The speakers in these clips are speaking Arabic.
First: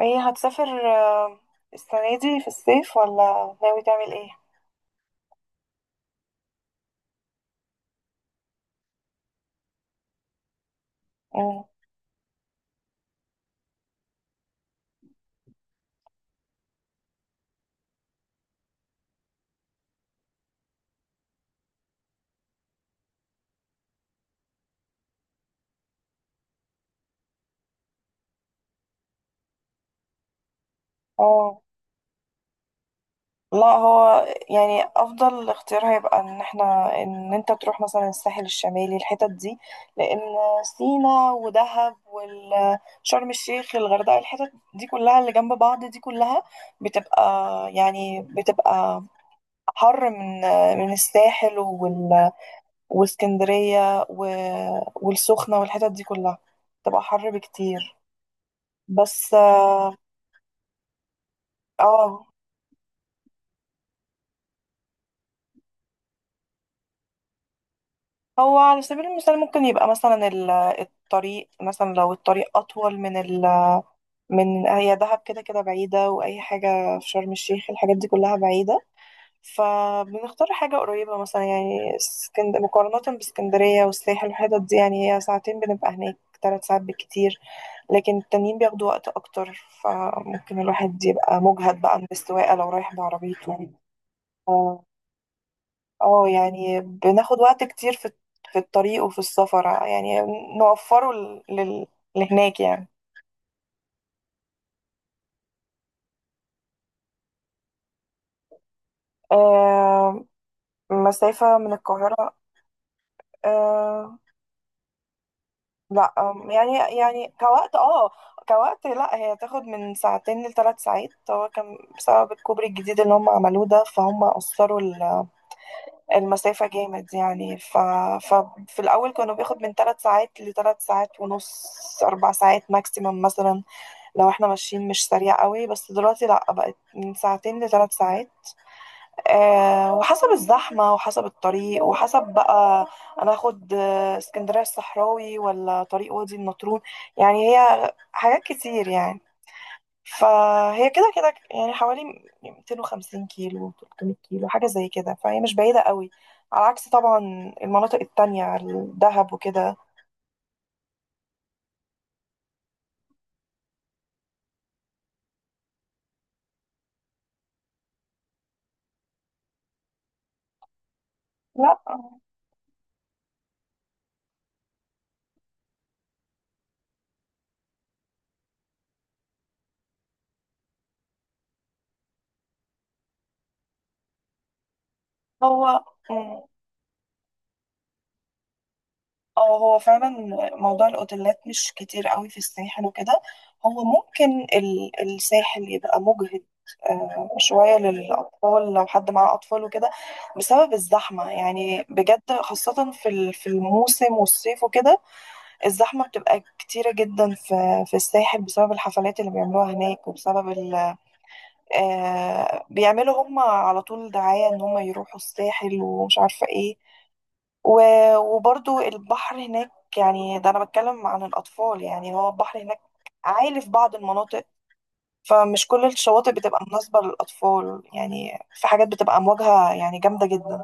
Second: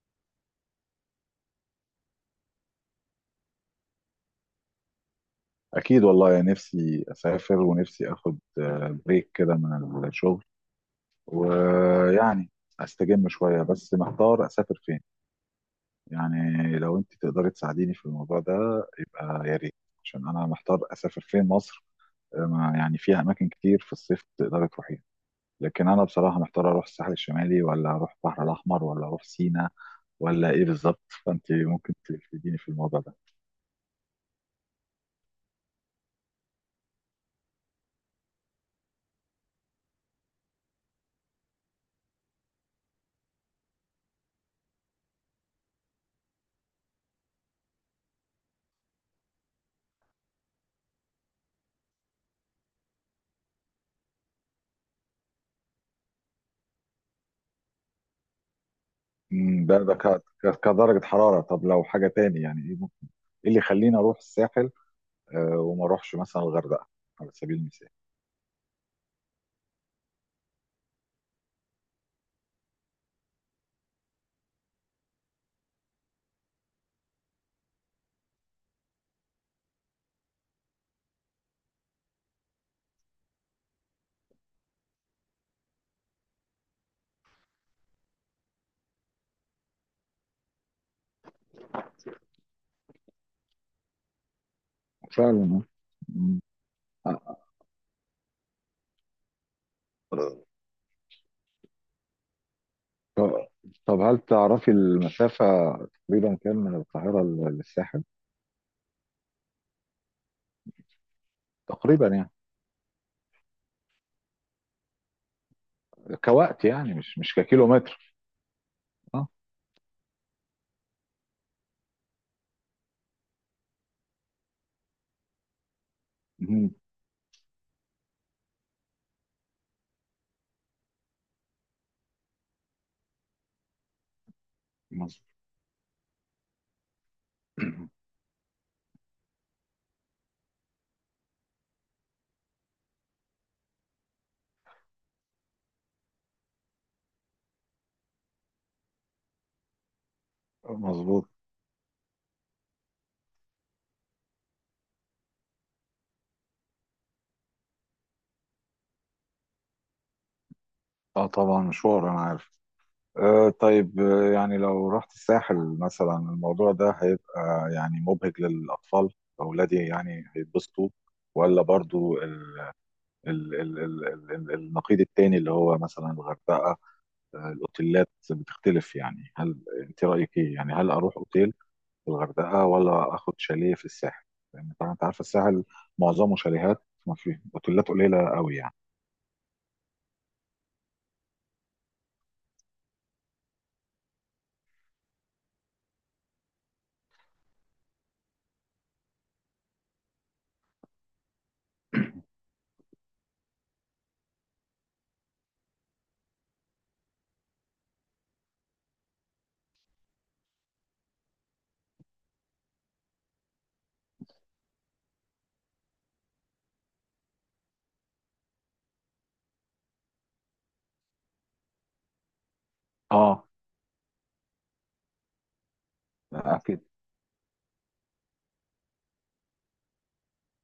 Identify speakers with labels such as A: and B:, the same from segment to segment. A: ايه هتسافر السنة دي في الصيف ولا ناوي تعمل ايه؟
B: اكيد والله، يعني نفسي اسافر ونفسي اخد بريك كده من الشغل،
A: مم.
B: ويعني استجم شويه. بس محتار اسافر فين. يعني لو انت تقدري تساعديني في الموضوع ده، يبقى يا ريت. عشان انا محتار اسافر فين مصر. يعني فيها اماكن كتير في الصيف تقدري تروحيها، لكن انا بصراحه محتار اروح الساحل الشمالي ولا اروح البحر الاحمر ولا اروح سينا، ولا ايه بالظبط. فانت
A: اه،
B: ممكن تفيديني في الموضوع ده.
A: لا هو يعني افضل اختيار هيبقى ان انت تروح مثلا الساحل الشمالي الحتت دي. لان سينا ودهب وشرم الشيخ الغردقة الحتت دي كلها اللي جنب بعض دي كلها بتبقى بتبقى حر من الساحل واسكندرية والسخنة والحتت دي كلها بتبقى حر بكتير، بس
B: ده كدرجة حرارة. طب لو حاجة
A: آه،
B: تاني، يعني ايه؟ ايه اللي يخليني اروح الساحل وما اروحش مثلا الغردقه؟ على سبيل المثال.
A: هو على سبيل المثال ممكن يبقى مثلا الطريق، مثلا لو الطريق أطول من، هي دهب كده كده بعيدة، وأي حاجة في شرم الشيخ الحاجات دي كلها بعيدة. فبنختار حاجة قريبة، مثلا يعني مقارنة باسكندرية والساحل والحتت دي، يعني هي ساعتين بنبقى هناك، ثلاث ساعات بالكتير. لكن التانيين بياخدوا وقت أكتر، فممكن الواحد يبقى مجهد بقى من السواقة لو رايح بعربيته. آه.
B: فعلا.
A: اه،
B: مم.
A: يعني بناخد وقت كتير في الطريق وفي السفر، يعني
B: آه،
A: نوفره لهناك يعني.
B: طب طب، هل تعرفي المسافه تقريبا كام من القاهره للساحل؟
A: آه مسافة من
B: تقريبا يعني.
A: القاهرة. آه، لا
B: كوقت
A: يعني،
B: يعني، مش
A: يعني
B: مش
A: كوقت، اه،
B: ككيلومتر.
A: كوقت، لا
B: اه.
A: هي تاخد من ساعتين لثلاث ساعات. هو كان بسبب الكوبري الجديد اللي هم عملوه ده، فهم قصروا المسافة
B: مم.
A: جامد يعني. ف... ففي الأول كانوا بياخد من ثلاث ساعات لثلاث ساعات ونص، أربع ساعات ماكسيمم مثلا، لو احنا ماشيين مش
B: مظ-
A: سريع قوي. بس دلوقتي لأ، بقت من ساعتين لثلاث ساعات. آه، وحسب الزحمة وحسب الطريق وحسب بقى أنا أخد اسكندرية الصحراوي ولا طريق وادي النطرون، يعني هي حاجات كتير يعني. فهي كده
B: مظبوط.
A: كده يعني، حوالي 250 كيلو 300 كيلو، حاجة زي كده، فهي مش بعيدة قوي، على عكس طبعا المناطق التانية، الدهب وكده.
B: اه طبعا، مشوار انا عارف. طيب، يعني لو رحت الساحل مثلا، الموضوع ده هيبقى يعني مبهج للاطفال، اولادي يعني هيتبسطوا؟ ولا
A: لا.
B: برضو النقيض التاني، اللي هو مثلا الغردقة؟ الأوتيلات بتختلف. يعني هل أنت رأيك إيه؟ يعني هل أروح أوتيل في الغردقة ولا آخد شاليه في الساحل؟ لأن طبعا أنت عارفة الساحل
A: هو
B: معظمه
A: مم.
B: شاليهات، ما فيه أوتيلات قليلة قوي يعني.
A: اه، هو فعلا موضوع الاوتيلات مش كتير قوي في الساحل وكده. هو ممكن الساحل يبقى مجهد شوية للأطفال، لو حد معاه أطفال وكده، بسبب الزحمة يعني بجد، خاصة في الموسم والصيف وكده. الزحمة بتبقى كتيرة جدا في الساحل، بسبب الحفلات اللي بيعملوها هناك، وبسبب ال آه، بيعملوا هم على طول دعاية إن هم يروحوا الساحل ومش عارفة إيه. وبرضو البحر هناك، يعني ده انا بتكلم عن الاطفال، يعني هو البحر هناك
B: آه
A: عالي في بعض المناطق. فمش كل الشواطئ بتبقى
B: أكيد.
A: مناسبة للأطفال، يعني في حاجات بتبقى أمواجها يعني جامدة جدا.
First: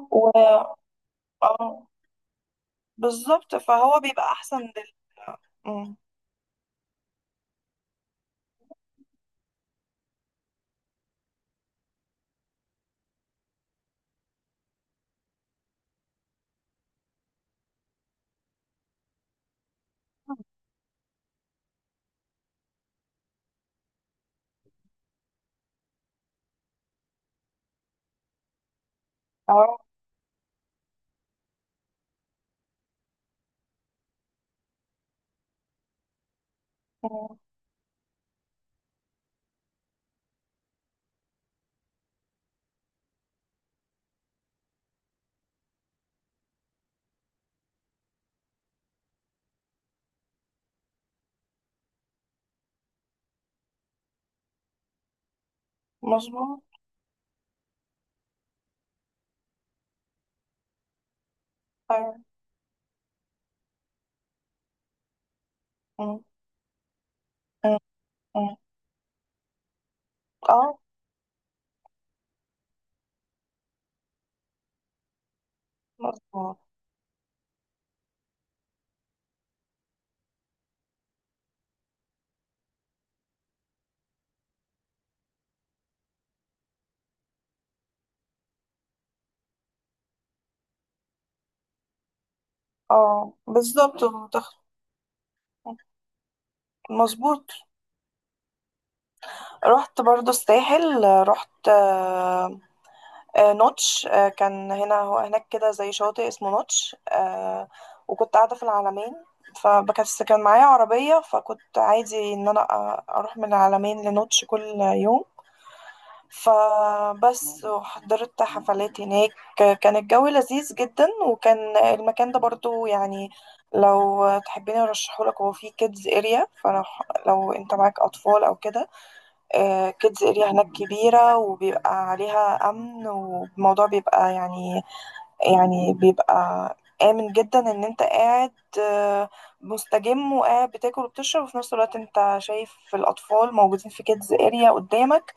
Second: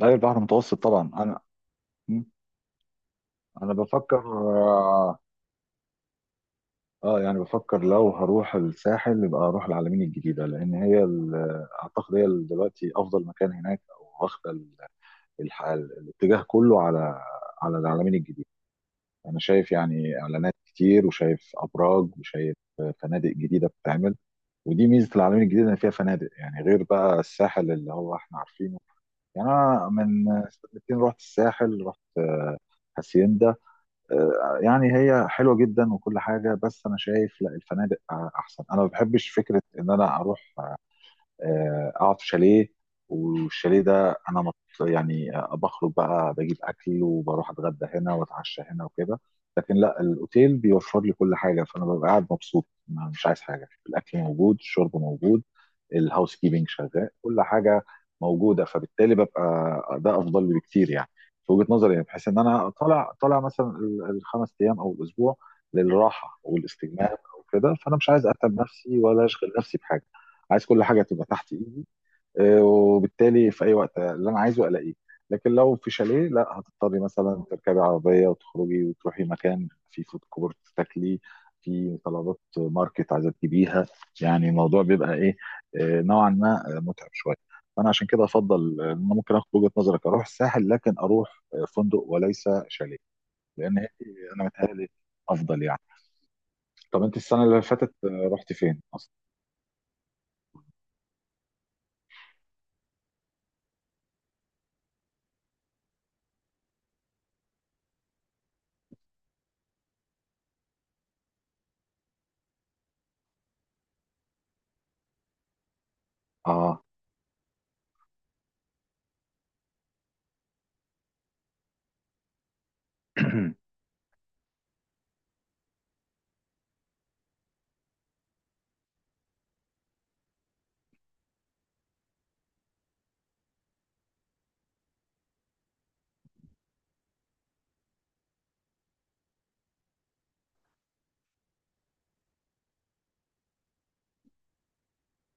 B: لا البحر المتوسط طبعا.
A: اه
B: م،
A: بالظبط،
B: أنا
A: فهو
B: بفكر
A: بيبقى أحسن لل
B: آه
A: آه، مم.
B: آه، يعني بفكر لو هروح الساحل، يبقى أروح العلمين الجديدة، لأن هي أعتقد هي دلوقتي أفضل مكان هناك، أو واخدة الاتجاه كله على العلمين الجديد. انا شايف يعني اعلانات كتير، وشايف ابراج، وشايف فنادق جديده بتتعمل. ودي ميزه العلمين الجديد، ان فيها فنادق يعني غير بقى الساحل اللي هو احنا عارفينه. يعني انا
A: اه.
B: من سنتين رحت الساحل، رحت هاسيندا. يعني هي حلوه جدا وكل حاجه، بس انا شايف
A: مم.
B: لا الفنادق احسن. انا ما بحبش فكره ان انا اروح اقعد في شاليه. والشاليه ده انا يعني بخرج بقى، بجيب اكل وبروح اتغدى هنا واتعشى هنا وكده. لكن لا الاوتيل بيوفر لي كل حاجه، فانا ببقى قاعد مبسوط مش عايز حاجه. الاكل موجود، الشرب موجود، الهاوس
A: مظبوط.
B: كيبنج شغال، كل حاجه موجوده. فبالتالي ببقى ده افضل لي بكتير، يعني في وجهه نظري. يعني
A: أيوة.
B: بحيث ان انا طالع مثلا ال5 ايام او الاسبوع
A: مم.
B: للراحه والاستجمام او كده،
A: مم.
B: فانا مش عايز
A: مم.
B: اتعب نفسي ولا اشغل نفسي بحاجه. عايز
A: اه،
B: كل حاجه تبقى تحت ايدي، وبالتالي في اي وقت اللي انا عايزه الاقيه. لكن لو في شاليه لا،
A: مظبوط.
B: هتضطري مثلا تركبي عربيه وتخرجي وتروحي مكان في فود كورت تاكلي، في طلبات ماركت عايزه تجيبيها. يعني الموضوع بيبقى ايه، نوعا ما متعب شويه. فانا عشان كده افضل ان انا ممكن اخد وجهه نظرك، اروح الساحل لكن اروح فندق وليس شاليه.
A: اه،
B: لان
A: بالظبط.
B: انا متهيألي افضل يعني. طب انت السنه
A: مظبوط.
B: اللي فاتت رحت فين اصلا؟
A: رحت برضو الساحل. رحت نوتش كان هنا، هو هناك كده زي شاطئ اسمه نوتش وكنت قاعدة في العلمين، فبس كان معايا عربية، فكنت عادي إن أنا أروح من العلمين لنوتش كل يوم.
B: اه.
A: فبس وحضرت حفلات هناك، كان الجو لذيذ جدا، وكان المكان ده برضو يعني لو تحبيني أرشحهولك، هو فيه كيدز اريا، فلو انت معاك أطفال أو كده. كيدز اريا هناك كبيرة، وبيبقى عليها أمن، والموضوع بيبقى يعني، يعني بيبقى آمن جدا إن أنت قاعد، آه، مستجم وقاعد بتاكل وبتشرب، وفي نفس الوقت أنت شايف الأطفال موجودين في كيدز اريا قدامك،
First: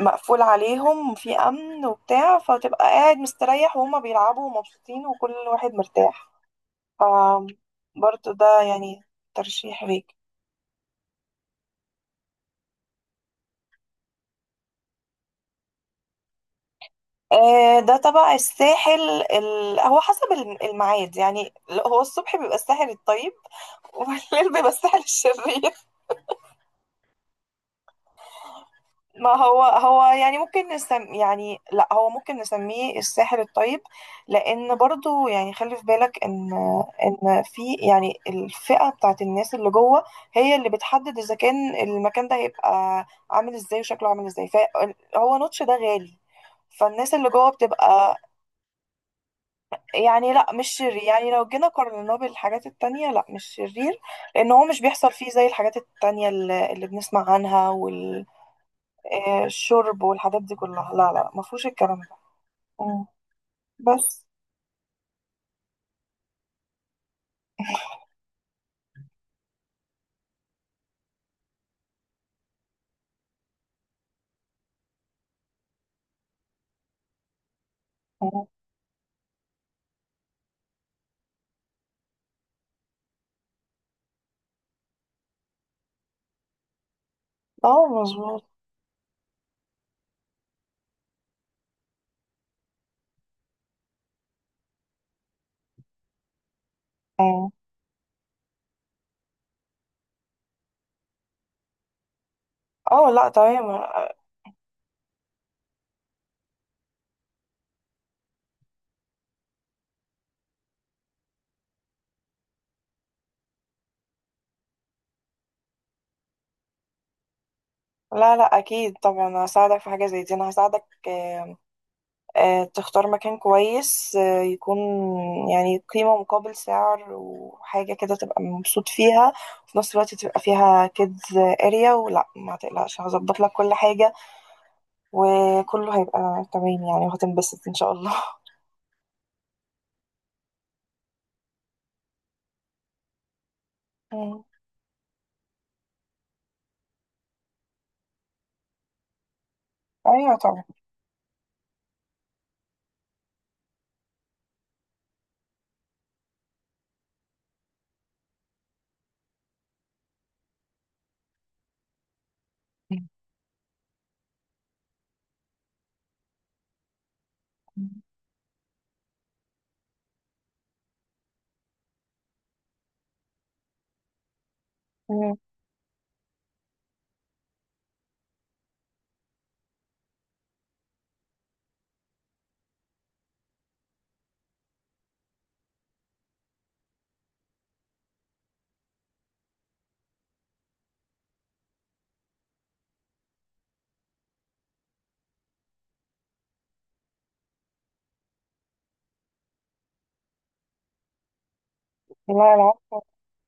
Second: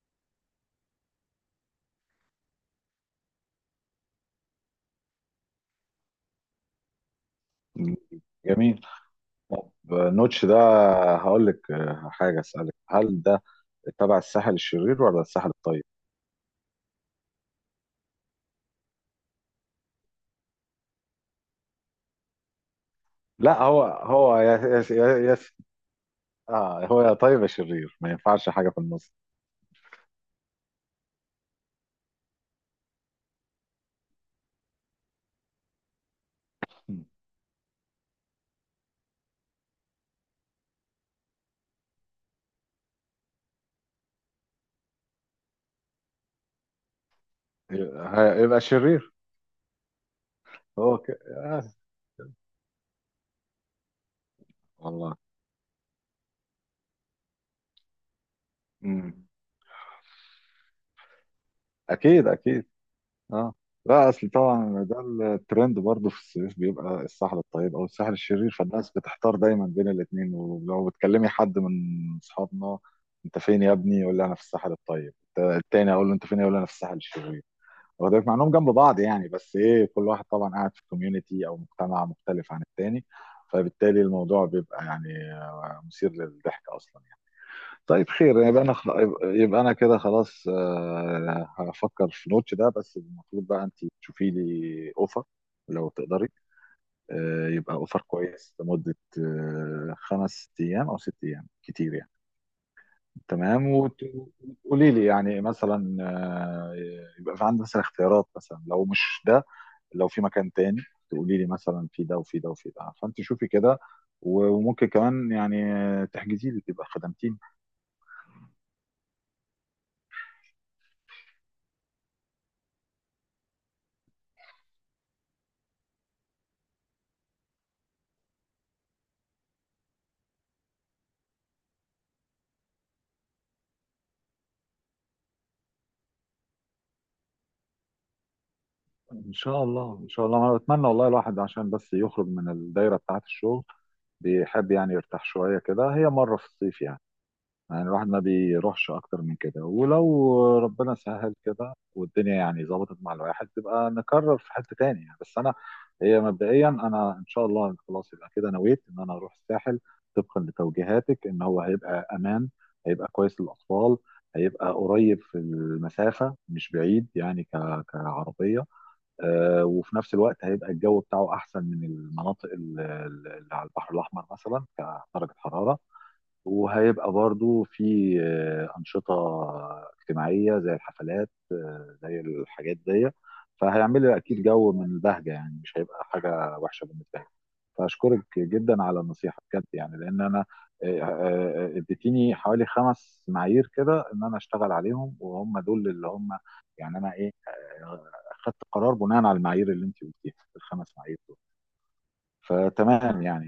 A: مقفول عليهم في أمن وبتاع، فتبقى قاعد مستريح، وهما بيلعبوا ومبسوطين وكل واحد مرتاح. برضه ده
B: جميل.
A: يعني
B: طب
A: ترشيح ليك.
B: نوتش ده، هقول لك حاجه اسالك: هل ده تبع الساحل الشرير ولا الساحل الطيب؟
A: ده تبع الساحل. هو حسب الميعاد، يعني لا، هو الصبح بيبقى الساحل الطيب.
B: لا هو هو
A: والليل بيبقى الساحل الشرير.
B: اه، هو يا طيب يا شرير، ما ينفعش حاجه في النص.
A: ما هو هو يعني ممكن يعني لا، هو ممكن نسميه الساحل الطيب، لأن برضو يعني خلي في بالك إن
B: م.
A: إن في يعني الفئة بتاعت الناس اللي جوه، هي اللي بتحدد إذا كان المكان ده هيبقى عامل إزاي وشكله عامل إزاي. فهو نوتش ده غالي، فالناس اللي جوه بتبقى
B: يبقى شرير.
A: يعني، لا مش
B: هو
A: شرير،
B: ك...
A: يعني لو
B: آه.
A: جينا قارناه بالحاجات التانية، لا مش شرير، لأن هو مش بيحصل
B: والله.
A: فيه زي الحاجات التانية اللي بنسمع عنها،
B: مم.
A: والشرب والحاجات دي كلها. لا لا، مفهوش الكلام ده.
B: اكيد اكيد.
A: مم.
B: اه لا،
A: بس.
B: اصل طبعا ده الترند برضه في الصيف، بيبقى الساحل الطيب او الساحل الشرير، فالناس بتحتار دايما بين الاثنين. ولو بتكلمي حد من اصحابنا: انت فين يا ابني؟ يقول لي انا في الساحل الطيب. التاني اقول له انت فين؟ يقول لي انا في الساحل الشرير. واخد بالك؟ مع
A: مم.
B: انهم جنب بعض يعني، بس ايه كل واحد طبعا قاعد في كوميونتي او مجتمع مختلف عن التاني. فبالتالي الموضوع بيبقى يعني مثير للضحك اصلا.
A: اه،
B: طيب
A: مظبوط.
B: خير. يبقى انا يبقى انا كده خلاص هفكر في نوتش ده. بس المفروض بقى انت تشوفي لي اوفر لو تقدري،
A: مم.
B: يبقى اوفر كويس لمدة 5 ايام او 6 ايام، كتير يعني.
A: اه، لا،
B: تمام.
A: تمام.
B: وتقولي لي يعني مثلا يبقى في عندي مثلا اختيارات. مثلا لو مش ده، لو في مكان تاني تقولي لي مثلا في ده وفي ده وفي ده. فانت شوفي كده، وممكن كمان يعني تحجزي لي، تبقى خدمتيني.
A: لا لا، أكيد طبعا هساعدك في حاجة زي دي، أنا هساعدك تختار مكان كويس يكون يعني قيمة مقابل سعر، وحاجة كده تبقى مبسوط فيها، وفي نفس الوقت تبقى فيها كيدز اريا ولا، ما تقلقش، هظبط لك كل حاجة، وكله هيبقى تمام يعني، وهتنبسط ان شاء الله.
B: ان شاء الله ان شاء الله. انا بتمنى والله. الواحد عشان بس يخرج من الدايره بتاعه الشغل
A: مم.
B: بيحب يعني يرتاح شويه كده، هي مره في الصيف يعني. يعني الواحد ما بيروحش اكتر من كده،
A: ايوه
B: ولو
A: طبعا.
B: ربنا سهل كده والدنيا يعني ظبطت مع الواحد، تبقى نكرر في حته تاني يعني. بس انا هي مبدئيا، انا ان شاء الله خلاص يبقى كده نويت ان انا اروح الساحل، طبقا لتوجيهاتك: ان هو هيبقى امان، هيبقى كويس للاطفال، هيبقى قريب في المسافه مش بعيد يعني
A: مم.
B: كعربيه، وفي نفس الوقت هيبقى الجو بتاعه احسن من المناطق اللي على البحر الاحمر مثلا كدرجه
A: مم.
B: حراره. وهيبقى برضو في أنشطة اجتماعية زي الحفلات، زي الحاجات دي، فهيعمل لي أكيد جو من البهجة، يعني مش هيبقى حاجة وحشة بالنسبة لي. فأشكرك جدا على النصيحة بجد، يعني لأن أنا اديتيني حوالي 5 معايير كده، إن أنا أشتغل عليهم وهم دول اللي هم يعني. أنا إيه، آه، خدت قرار بناء على المعايير اللي أنت قلتيها، ال5 معايير دول.
A: لا، لا،
B: فتمام يعني.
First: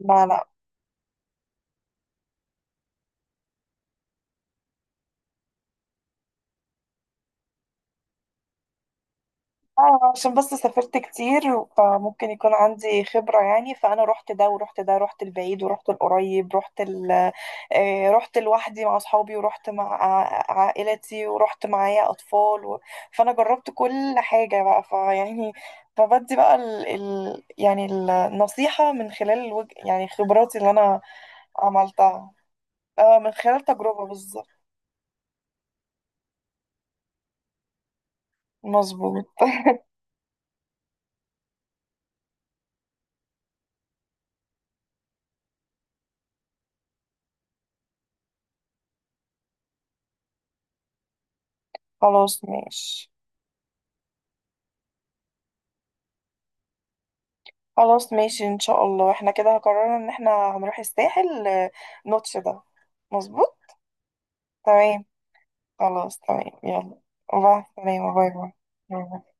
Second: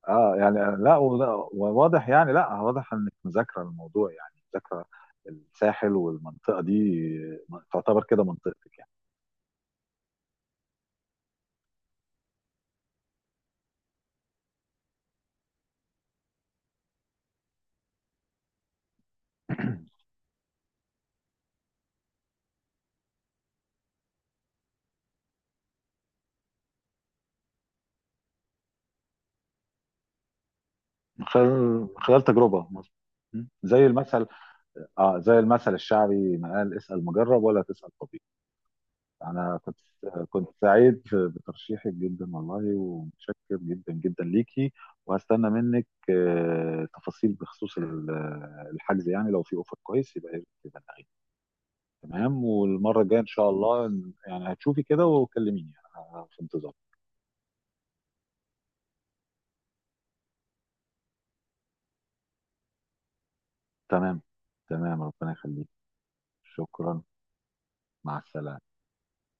A: لا،
B: اه
A: لا.
B: يعني لا وواضح يعني لا، واضح انك مذاكره الموضوع يعني مذاكره الساحل، والمنطقه دي تعتبر كده منطقتك يعني.
A: اه، عشان بس سافرت كتير، فممكن يكون عندي خبرة يعني. فأنا رحت ده ورحت ده، رحت البعيد ورحت القريب، رحت لوحدي مع أصحابي، ورحت مع عائلتي، ورحت معايا أطفال، فأنا جربت كل حاجة بقى فيعني، فبدي بقى يعني النصيحة من خلال يعني خبراتي اللي أنا
B: من خلال
A: عملتها.
B: تجربه. م.
A: اه، من خلال
B: زي
A: تجربة
B: المثل.
A: بالظبط.
B: اه زي المثل الشعبي ما قال: اسال مجرب ولا تسال طبيب.
A: مظبوط.
B: انا كنت سعيد بترشيحك جدا والله، ومتشكر جدا جدا ليكي. وهستنى منك تفاصيل بخصوص الحجز يعني. لو في اوفر كويس، يبقى
A: خلاص
B: تمام. والمره
A: ماشي.
B: الجايه ان شاء الله، يعني هتشوفي كده وكلميني، انا في انتظار.
A: خلاص ماشي، ان شاء الله احنا كده قررنا ان احنا هنروح الساحل، نوتش ده. مظبوط.
B: تمام. تمام،
A: تمام.
B: ربنا يخليك.
A: خلاص تمام، يلا.
B: شكرا.
A: باي. تمام،
B: مع
A: باي، باي،
B: السلامه.
A: باي. باي.